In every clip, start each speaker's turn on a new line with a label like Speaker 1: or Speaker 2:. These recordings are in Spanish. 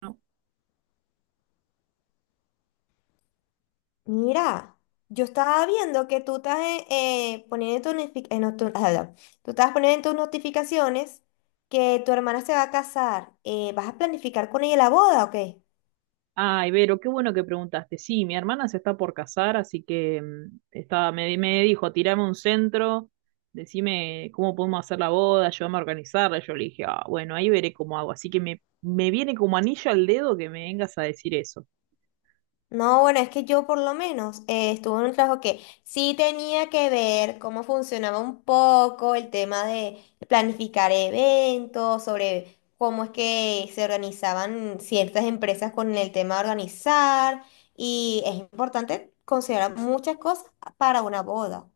Speaker 1: ¿No?
Speaker 2: Mira, yo estaba viendo que tú estás poniendo en tu notifi- en notu- ah, no. Tú estabas poniendo en tus notificaciones que tu hermana se va a casar. ¿Vas a planificar con ella la boda o qué?
Speaker 1: Ay, Vero, qué bueno que preguntaste. Sí, mi hermana se está por casar, así que estaba, me dijo, tirame un centro, decime cómo podemos hacer la boda, ayúdame a organizarla. Yo le dije, ah, bueno, ahí veré cómo hago. Así que me viene como anillo al dedo que me vengas a decir eso.
Speaker 2: No, bueno, es que yo por lo menos estuve en un trabajo que sí tenía que ver cómo funcionaba un poco el tema de planificar eventos, sobre cómo es que se organizaban ciertas empresas con el tema de organizar. Y es importante considerar muchas cosas para una boda.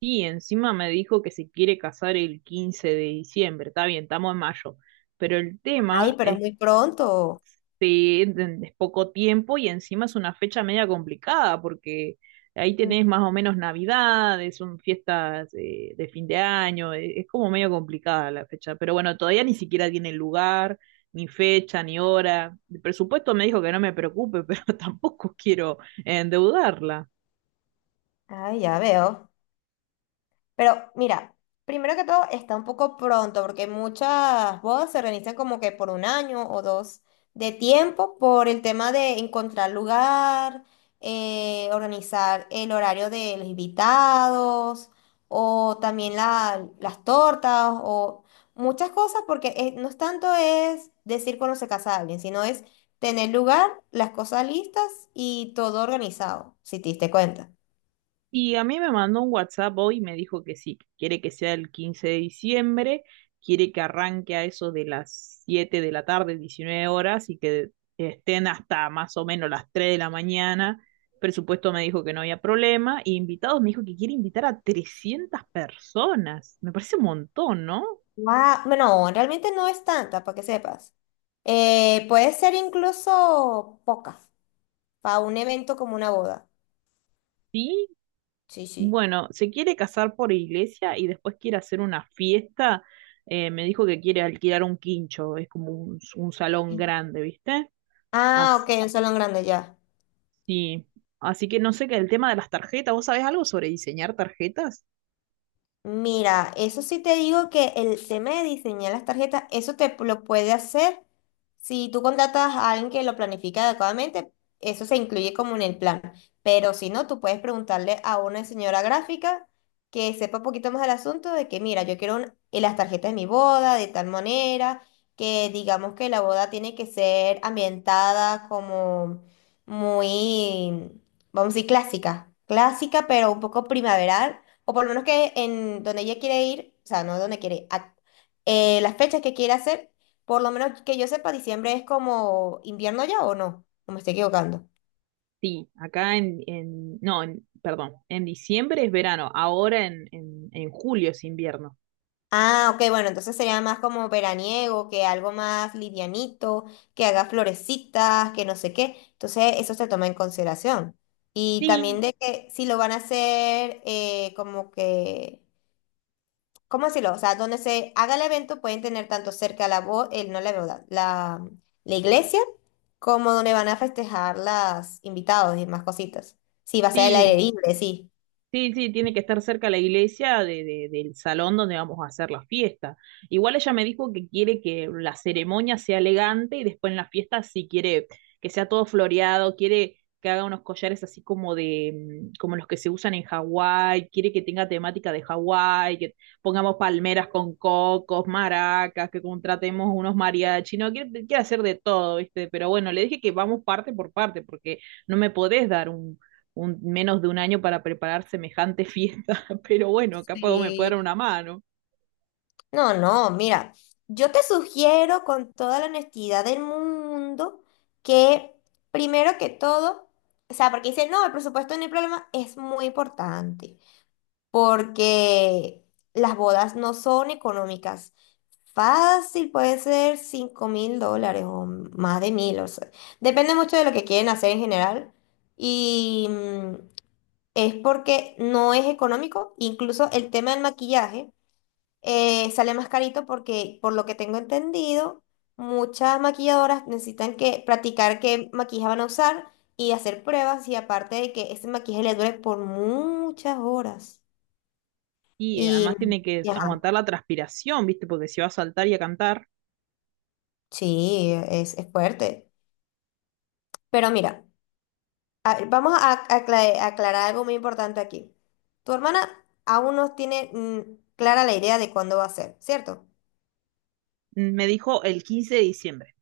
Speaker 1: Y encima me dijo que se quiere casar el 15 de diciembre. Está bien, estamos en mayo. Pero el
Speaker 2: Ay,
Speaker 1: tema
Speaker 2: pero es
Speaker 1: es.
Speaker 2: muy pronto.
Speaker 1: Sí, es poco tiempo y encima es una fecha media complicada porque ahí tenés más
Speaker 2: Mm.
Speaker 1: o menos Navidades, son fiestas de fin de año, es como medio complicada la fecha, pero bueno, todavía ni siquiera tiene lugar, ni fecha, ni hora. El presupuesto me dijo que no me preocupe, pero tampoco quiero endeudarla.
Speaker 2: Ay, ya veo. Pero mira, primero que todo está un poco pronto porque muchas bodas se organizan como que por un año o dos de tiempo por el tema de encontrar lugar, organizar el horario de los invitados o también las tortas o muchas cosas porque no es tanto es decir cuando se casa alguien, sino es tener lugar, las cosas listas y todo organizado, si te diste cuenta.
Speaker 1: Y a mí me mandó un WhatsApp hoy y me dijo que sí, que quiere que sea el 15 de diciembre, quiere que arranque a eso de las 7 de la tarde, 19 horas, y que estén hasta más o menos las 3 de la mañana. Presupuesto me dijo que no había problema, y invitados me dijo que quiere invitar a 300 personas. Me parece un montón, ¿no?
Speaker 2: Guau, no, realmente no es tanta, para que sepas. Puede ser incluso poca, para un evento como una boda.
Speaker 1: Sí,
Speaker 2: Sí, sí.
Speaker 1: bueno, se quiere casar por iglesia y después quiere hacer una fiesta. Me dijo que quiere alquilar un quincho, es como un salón
Speaker 2: Mm.
Speaker 1: grande, ¿viste?
Speaker 2: Ah, ok,
Speaker 1: Así,
Speaker 2: un salón grande ya.
Speaker 1: sí. Así que no sé qué, el tema de las tarjetas, ¿vos sabés algo sobre diseñar tarjetas?
Speaker 2: Mira, eso sí te digo que el tema de diseñar las tarjetas, eso te lo puede hacer si tú contratas a alguien que lo planifica adecuadamente, eso se incluye como en el plan. Pero si no, tú puedes preguntarle a una señora gráfica que sepa un poquito más del asunto de que, mira, yo quiero las tarjetas de mi boda de tal manera que digamos que la boda tiene que ser ambientada como muy, vamos a decir, clásica. Clásica, pero un poco primaveral o por lo menos que en donde ella quiere ir, o sea, no donde quiere, ir, las fechas que quiere hacer, por lo menos que yo sepa, diciembre es como invierno ya o no, o me estoy equivocando.
Speaker 1: Sí, acá en- no, en- perdón, en diciembre es verano, ahora en julio es invierno.
Speaker 2: Ah, ok, bueno, entonces sería más como veraniego, que algo más livianito, que haga florecitas, que no sé qué. Entonces eso se toma en consideración. Y también
Speaker 1: Sí,
Speaker 2: de que si lo van a hacer como que, ¿cómo decirlo? O sea, donde se haga el evento pueden tener tanto cerca el, no la boda, la iglesia, como donde van a festejar las invitados y más cositas. Sí, va a ser el aire
Speaker 1: sí.
Speaker 2: libre, sí.
Speaker 1: Sí, sí, tiene que estar cerca la iglesia del salón donde vamos a hacer la fiesta. Igual ella me dijo que quiere que la ceremonia sea elegante y después en la fiesta sí quiere que sea todo floreado, quiere que haga unos collares así como de, mm, como los que se usan en Hawái, quiere que tenga temática de Hawái, que pongamos palmeras con cocos, maracas, que contratemos unos mariachi, no, quiere hacer de todo, ¿viste? Pero bueno, le dije que vamos parte por parte porque no me podés dar un, menos de un año para preparar semejante fiesta, pero bueno, acá puedo, me puede dar
Speaker 2: Sí.
Speaker 1: una mano.
Speaker 2: No, no, mira, yo te sugiero con toda la honestidad del mundo que primero que todo, o sea, porque dicen, no, el presupuesto no hay problema, es muy importante, porque las bodas no son económicas. Fácil, puede ser $5.000 o más de 1.000, o sea, depende mucho de lo que quieren hacer en general. Y es porque no es económico, incluso el tema del maquillaje sale más carito porque, por lo que tengo entendido, muchas maquilladoras necesitan que practicar qué maquillaje van a usar y hacer pruebas y aparte de que ese maquillaje le dure por muchas horas.
Speaker 1: Y
Speaker 2: Y,
Speaker 1: además
Speaker 2: mm,
Speaker 1: tiene que
Speaker 2: y ajá,
Speaker 1: aguantar la transpiración, ¿viste? Porque se va a saltar y a cantar.
Speaker 2: sí, es fuerte. Pero mira. A ver, vamos a aclarar algo muy importante aquí. Tu hermana aún no tiene clara la idea de cuándo va a ser, ¿cierto?
Speaker 1: Mm, me dijo el 15 de diciembre.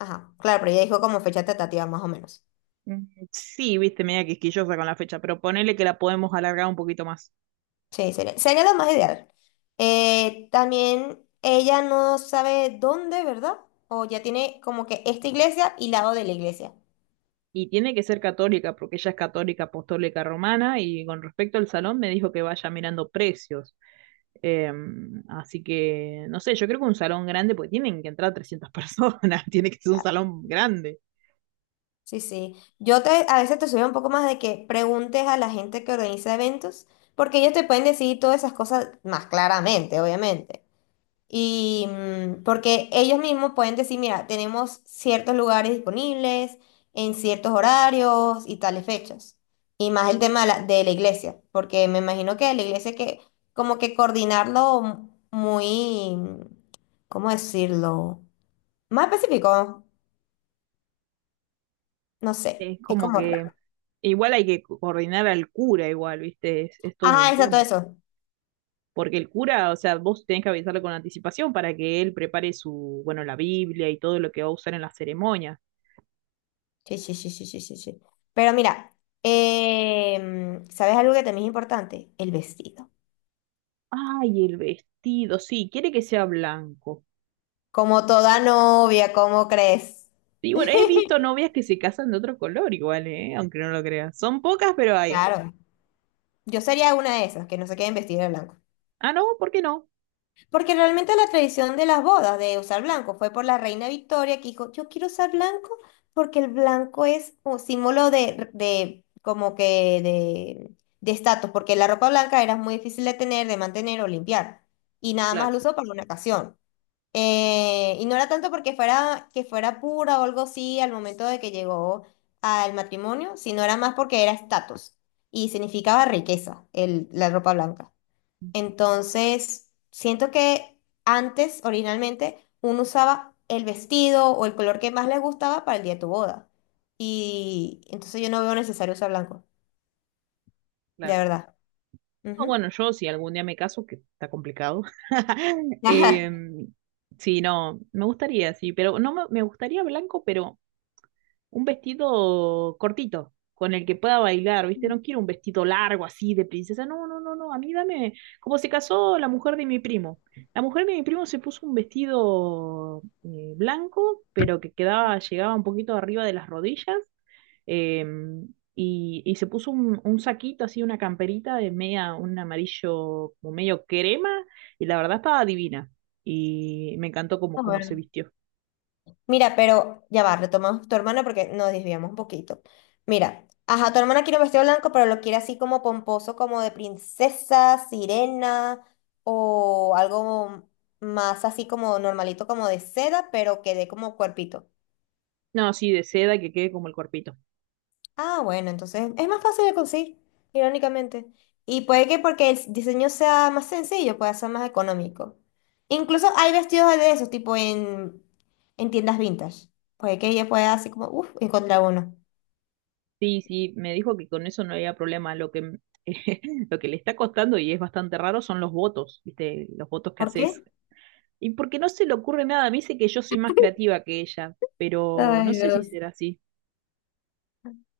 Speaker 2: Ajá, claro, pero ella dijo como fecha tentativa más o menos.
Speaker 1: Mm, sí, viste, media quisquillosa con la fecha, pero ponele que la podemos alargar un poquito más.
Speaker 2: Sí, sería, sería lo más ideal. También ella no sabe dónde, ¿verdad? O ya tiene como que esta iglesia y lado de la iglesia.
Speaker 1: Y tiene que ser católica, porque ella es católica apostólica romana, y con respecto al salón me dijo que vaya mirando precios. Así que, no sé, yo creo que un salón grande, porque tienen que entrar 300 personas, tiene que ser un
Speaker 2: Claro.
Speaker 1: salón grande.
Speaker 2: Sí, sí. Yo te, a veces te sugiero un poco más de que preguntes a la gente que organiza eventos, porque ellos te pueden decir todas esas cosas más claramente, obviamente. Y porque ellos mismos pueden decir, mira, tenemos ciertos lugares disponibles en ciertos horarios y tales fechas. Y más el tema de de la iglesia, porque me imagino que la iglesia hay que como que coordinarlo muy, ¿cómo decirlo? Más específico, no sé,
Speaker 1: Es
Speaker 2: es
Speaker 1: como
Speaker 2: como
Speaker 1: que
Speaker 2: raro.
Speaker 1: igual hay que coordinar al cura, igual, ¿viste? Es todo
Speaker 2: Ajá,
Speaker 1: un
Speaker 2: exacto
Speaker 1: tema.
Speaker 2: eso.
Speaker 1: Porque el cura, o sea, vos tenés que avisarle con anticipación para que él prepare su, bueno, la Biblia y todo lo que va a usar en la ceremonia.
Speaker 2: Sí, sí, sí, sí, sí, sí, sí. Pero mira, ¿sabes algo que también es importante? El vestido.
Speaker 1: Ay, el vestido, sí, quiere que sea blanco.
Speaker 2: Como toda novia, ¿cómo crees?
Speaker 1: Y bueno, he visto novias que se casan de otro color igual, ¿eh? Aunque no lo creas. Son pocas, pero hay.
Speaker 2: Claro, yo sería una de esas, que no se queden vestidas de blanco.
Speaker 1: Ah, no, ¿por qué no?
Speaker 2: Porque realmente la tradición de las bodas de usar blanco fue por la reina Victoria que dijo, yo quiero usar blanco porque el blanco es un símbolo de como que de estatus, porque la ropa blanca era muy difícil de tener, de mantener o limpiar. Y nada más
Speaker 1: Claro,
Speaker 2: lo usó para una ocasión. Y no era tanto porque fuera, que fuera pura o algo así al momento de que llegó al matrimonio, sino era más porque era estatus y significaba riqueza, el, la ropa blanca. Entonces, siento que antes, originalmente, uno usaba el vestido o el color que más le gustaba para el día de tu boda. Y entonces yo no veo necesario usar blanco, de
Speaker 1: claro.
Speaker 2: verdad.
Speaker 1: No,
Speaker 2: Ujú.
Speaker 1: bueno, yo si algún día me caso, que está complicado.
Speaker 2: Ajá.
Speaker 1: em, sí, no, me gustaría, sí, pero no me, me gustaría blanco, pero un vestido cortito, con el que pueda bailar, ¿viste? No quiero un vestido largo así de princesa. No, no, no, no. A mí dame, como se casó la mujer de mi primo. La mujer de mi primo se puso un vestido blanco, pero que quedaba, llegaba un poquito arriba de las rodillas. eh, y, y se puso un saquito así, una camperita de media, un amarillo como medio crema, y la verdad estaba divina. Y me encantó
Speaker 2: Ah,
Speaker 1: cómo se
Speaker 2: bueno.
Speaker 1: vistió.
Speaker 2: Mira, pero ya va, retomamos tu hermana porque nos desviamos un poquito. Mira, ajá, tu hermana quiere un vestido blanco, pero lo quiere así como pomposo, como de princesa, sirena o algo más así como normalito, como de seda, pero que dé como cuerpito.
Speaker 1: No, sí, de seda que quede como el cuerpito.
Speaker 2: Ah, bueno, entonces es más fácil de conseguir, irónicamente. Y puede que porque el diseño sea más sencillo, pueda ser más económico. Incluso hay vestidos de esos, tipo en tiendas vintage. Puede que ella pueda así como, uff, encontrar uno.
Speaker 1: Sí, sí, me dijo que con eso no había problema. Lo que le está costando y es bastante raro son los votos, ¿viste? Los votos que
Speaker 2: ¿Por
Speaker 1: haces.
Speaker 2: qué?
Speaker 1: Y porque no se le ocurre nada, me dice que yo soy más creativa que ella, pero no
Speaker 2: Ay,
Speaker 1: sé si
Speaker 2: Dios.
Speaker 1: será así.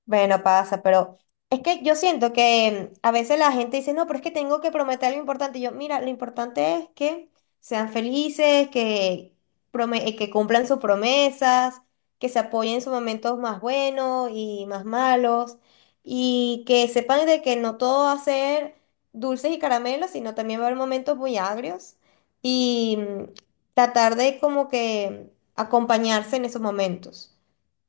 Speaker 2: Bueno, pasa, pero es que yo siento que a veces la gente dice, no, pero es que tengo que prometer algo importante. Y yo, mira, lo importante es que sean felices, que cumplan sus promesas, que se apoyen en sus momentos más buenos y más malos, y que sepan de que no todo va a ser dulces y caramelos, sino también va a haber momentos muy agrios. Y tratar de como que acompañarse en esos momentos.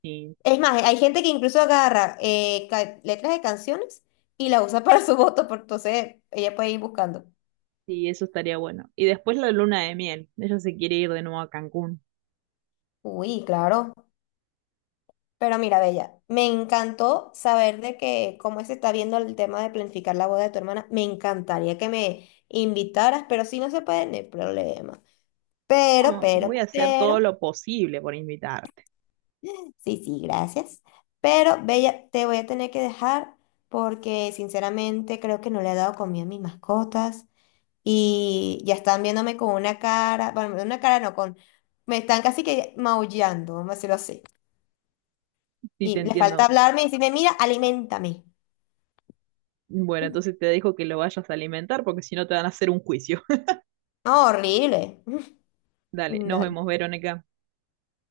Speaker 1: Sí.
Speaker 2: Es más, hay gente que incluso agarra letras de canciones y la usa para su voto, porque entonces ella puede ir buscando.
Speaker 1: Sí, eso estaría bueno. Y después la luna de miel. Ella se quiere ir de nuevo a Cancún.
Speaker 2: Uy, claro. Pero mira, Bella, me encantó saber de que cómo se está viendo el tema de planificar la boda de tu hermana. Me encantaría que me invitaras, pero si no se puede, no hay problema. Pero,
Speaker 1: Como, voy
Speaker 2: pero,
Speaker 1: a hacer todo
Speaker 2: pero,
Speaker 1: lo posible por invitarte.
Speaker 2: sí, sí, gracias. Pero, Bella, te voy a tener que dejar porque sinceramente creo que no le he dado comida a mis mascotas. Y ya están viéndome con una cara, bueno, una cara no, con, me están casi que maullando, vamos a decirlo así.
Speaker 1: Sí, te
Speaker 2: Y le falta
Speaker 1: entiendo.
Speaker 2: hablarme y decirme, mira, aliméntame.
Speaker 1: Bueno, entonces te dejo que lo vayas a alimentar porque si no te van a hacer un juicio.
Speaker 2: No, horrible.
Speaker 1: Dale, nos
Speaker 2: Dale,
Speaker 1: vemos, Verónica.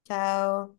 Speaker 2: chao.